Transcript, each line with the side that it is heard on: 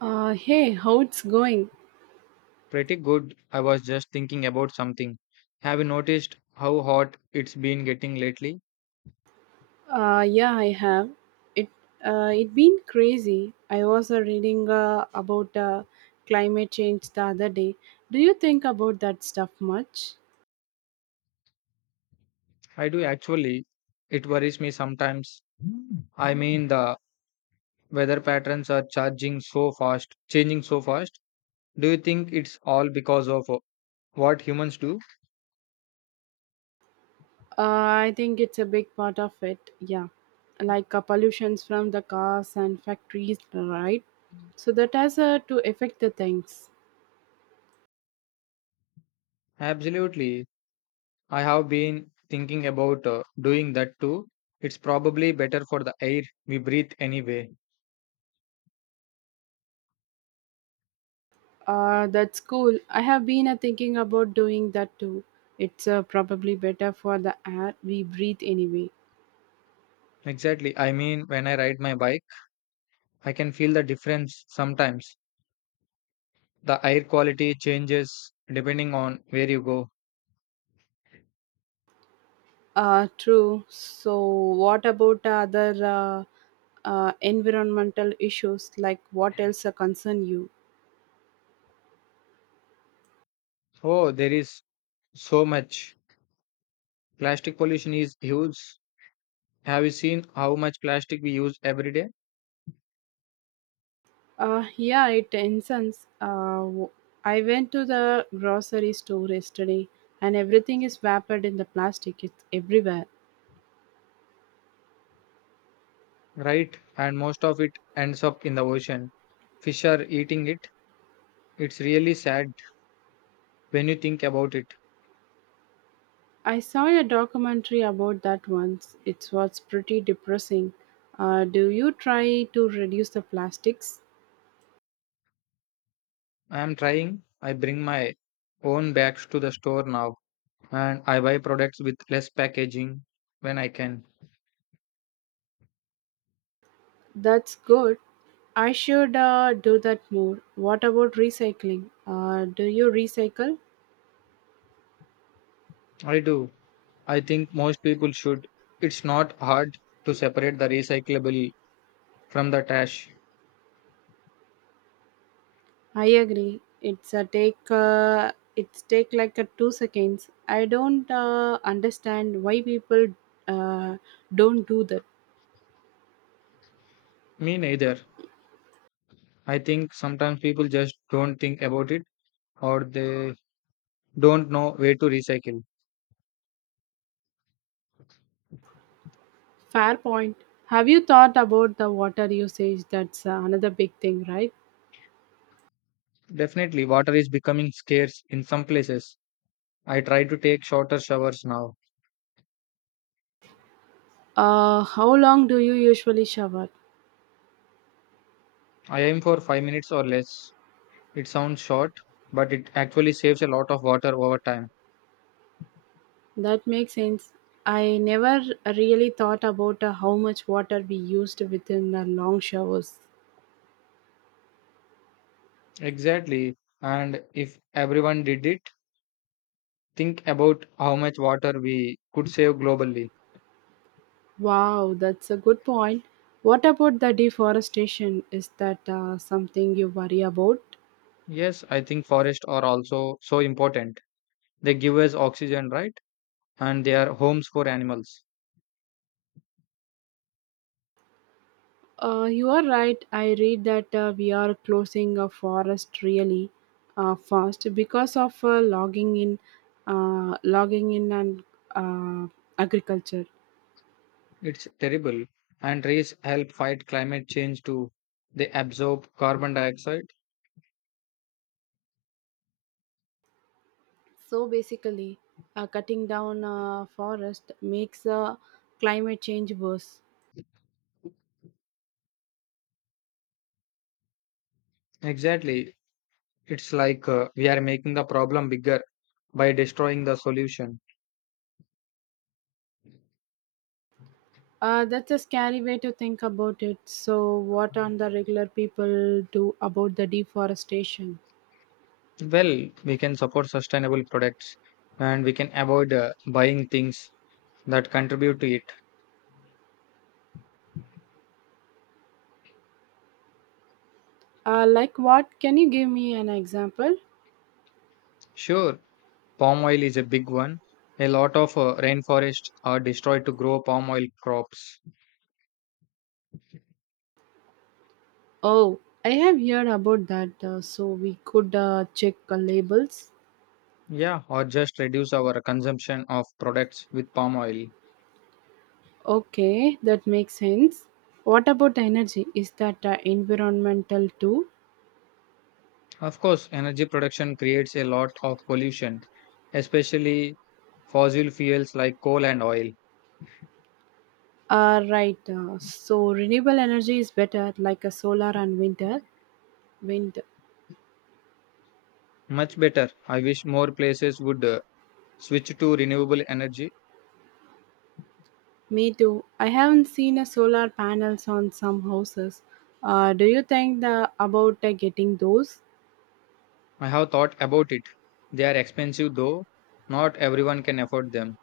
right: Hey, how it's going?
left: Pretty good. I was just thinking about something. Have you noticed how hot it's been getting lately?
right: Yeah, I have. It it been crazy. I was reading about climate change the other day. Do you think about that stuff much?
left: I do actually. It worries me sometimes. I mean, the weather patterns are charging so fast, changing so fast. Do you think it's all because of what humans do?
right: I think it's a big part of it. Yeah, like pollutions from the cars and factories, right? So that has to affect the things.
left: Absolutely. I have been thinking about doing that too. It's probably better for the air we breathe anyway.
right: That's cool. I have been thinking about doing that too. It's probably better for the air we breathe anyway.
left: Exactly. I mean, when I ride my bike, I can feel the difference sometimes. The air quality changes depending on where you go.
right: True. So, what about other environmental issues? Like, what else concern you?
left: Oh, there is so much. Plastic pollution is huge. Have you seen how much plastic we use every day?
right: Yeah, it concerns. I went to the grocery store yesterday, and everything is wrapped in the plastic. It's everywhere.
left: Right, and most of it ends up in the ocean. Fish are eating it. It's really sad when you think about it.
right: I saw a documentary about that once. It was pretty depressing. Do you try to reduce the plastics?
left: I am trying. I bring my own bags to the store now and I buy products with less packaging when I can.
right: That's good. I should do that more. What about recycling? Do you recycle?
left: I do. I think most people should. It's not hard to separate the recyclable from the trash.
right: I agree. It's a take. It's take like a two seconds. I don't understand why people uh, don't do that.
left: Me neither. I think sometimes people just don't think about it or they don't know where to recycle.
right: Fair point. Have you thought about the water usage? That's another big thing, right?
left: Definitely, water is becoming scarce in some places. I try to take shorter showers now.
right: How long do you usually shower?
left: I aim for 5 minutes or less. It sounds short, but it actually saves a lot of water over time.
right: That makes sense. I never really thought about how much water we used within the long showers.
left: Exactly. And if everyone did it, think about how much water we could save globally.
right: Wow, that's a good point. What about the deforestation? Is that something you worry about?
left: Yes, I think forests are also so important. They give us oxygen, right? And they are homes for animals.
right: You are right. I read that we are closing a forest really fast because of logging in and uh, agriculture.
left: It's terrible. And trees help fight climate change too. They absorb carbon dioxide.
right: So basically, cutting down forest makes climate change worse.
left: Exactly. It's like we are making the problem bigger by destroying the solution.
right: That's a scary way to think about it. So, what on the regular people do about the deforestation?
left: Well, we can support sustainable products and we can avoid buying things that contribute to it.
right: Like what? Can you give me an example?
left: Sure, palm oil is a big one. A lot of rainforests are destroyed to grow palm oil crops.
right: Oh, I have heard about that. So we could check labels.
left: Yeah, or just reduce our consumption of products with palm oil.
right: Okay, that makes sense. What about energy? Is that environmental too?
left: Of course, energy production creates a lot of pollution, especially fossil fuels like coal and oil.
right: Right. So renewable energy is better, like a solar and winter wind.
left: Much better. I wish more places would switch to renewable energy.
right: Me too. I haven't seen a solar panels on some houses. Do you think the about getting those?
left: I have thought about it. They are expensive though. Not everyone can afford them.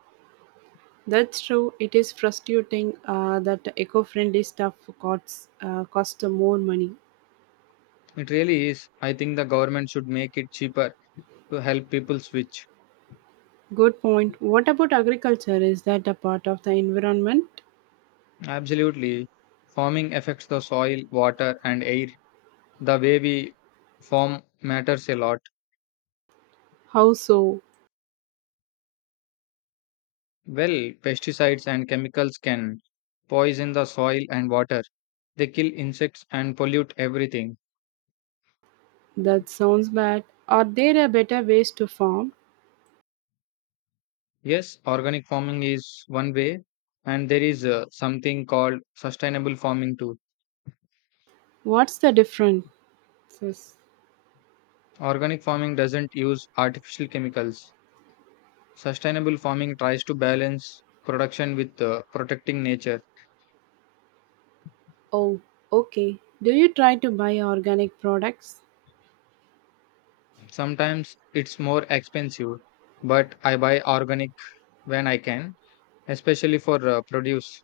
right: That's true. It is frustrating that eco-friendly stuff costs more money.
left: It really is. I think the government should make it cheaper to help people switch.
right: Good point. What about agriculture? Is that a part of the environment?
left: Absolutely. Farming affects the soil, water, and air. The way we farm matters a lot.
right: How so?
left: Well, pesticides and chemicals can poison the soil and water. They kill insects and pollute everything.
right: That sounds bad. Are there a better ways to farm?
left: Yes, organic farming is one way, and there is something called sustainable farming too.
right: What's the difference?
left: Organic farming doesn't use artificial chemicals. Sustainable farming tries to balance production with protecting nature.
right: Oh, okay. Do you try to buy organic products?
left: Sometimes it's more expensive, but I buy organic when I can, especially for produce.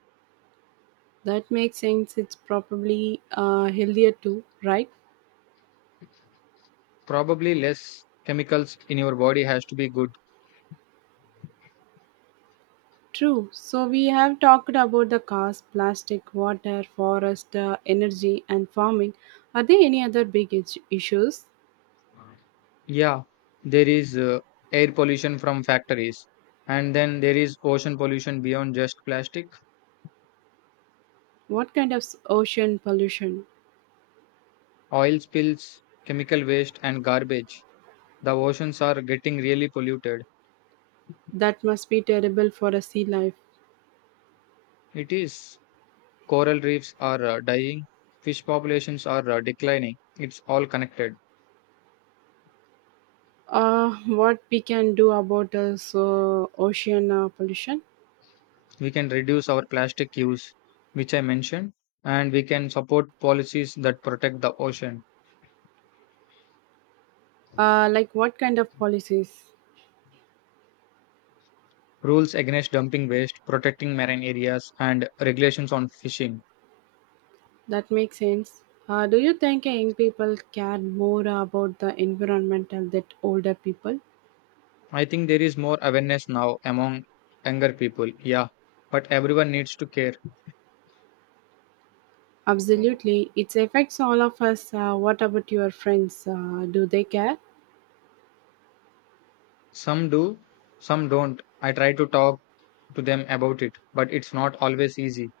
right: That makes sense. It's probably healthier too, right?
left: Probably less chemicals in your body has to be good.
right: True. So we have talked about the cars, plastic, water, forest, energy, and farming. Are there any other big issues?
left: Yeah, there is air pollution from factories, and then there is ocean pollution beyond just plastic.
right: What kind of ocean pollution?
left: Oil spills, chemical waste, and garbage. The oceans are getting really polluted.
right: That must be terrible for a sea life.
left: It is. Coral reefs are dying, fish populations are declining. It's all connected.
right: What we can do about so ocean pollution?
left: We can reduce our plastic use, which I mentioned, and we can support policies that protect the ocean.
right: Like what kind of policies?
left: Rules against dumping waste, protecting marine areas, and regulations on fishing.
right: That makes sense. Do you think young people care more about the environmental than older people?
left: I think there is more awareness now among younger people. Yeah, but everyone needs to care.
right: Absolutely. It affects all of us. What about your friends? Do they care?
left: Some do, some don't. I try to talk to them about it, but it's not always easy,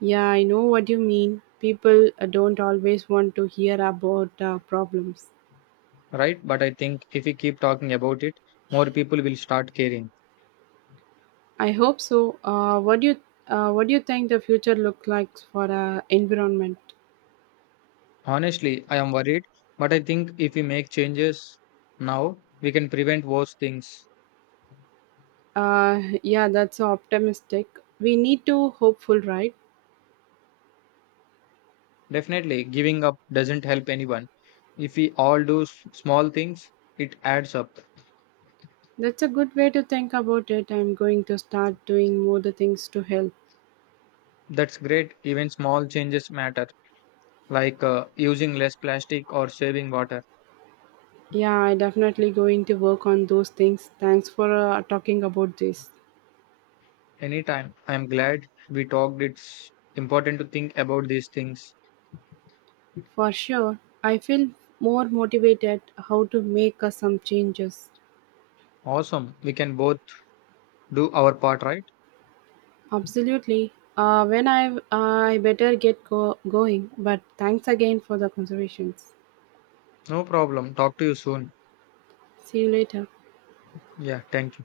right: Yeah, I know what you mean. People don't always want to hear about problems.
left: right? But I think if we keep talking about it, more people will start caring.
right: I hope so. What do you think the future look like for environment?
left: Honestly, I am worried, but I think if we make changes now, we can prevent worse things.
right: Yeah, that's optimistic. We need to hopeful, right?
left: Definitely, giving up doesn't help anyone. If we all do small things, it adds up.
right: That's a good way to think about it. I'm going to start doing more the things to help.
left: That's great. Even small changes matter, like using less plastic or saving water.
right: Yeah, I definitely going to work on those things. Thanks for talking about this.
left: Anytime. I'm glad we talked. It's important to think about these things.
right: For sure, I feel more motivated how to make some changes.
left: Awesome. We can both do our part, right?
right: Absolutely. When I better get going. But thanks again for the considerations.
left: No problem. Talk to you soon.
right: See you later.
left: Yeah, thank you.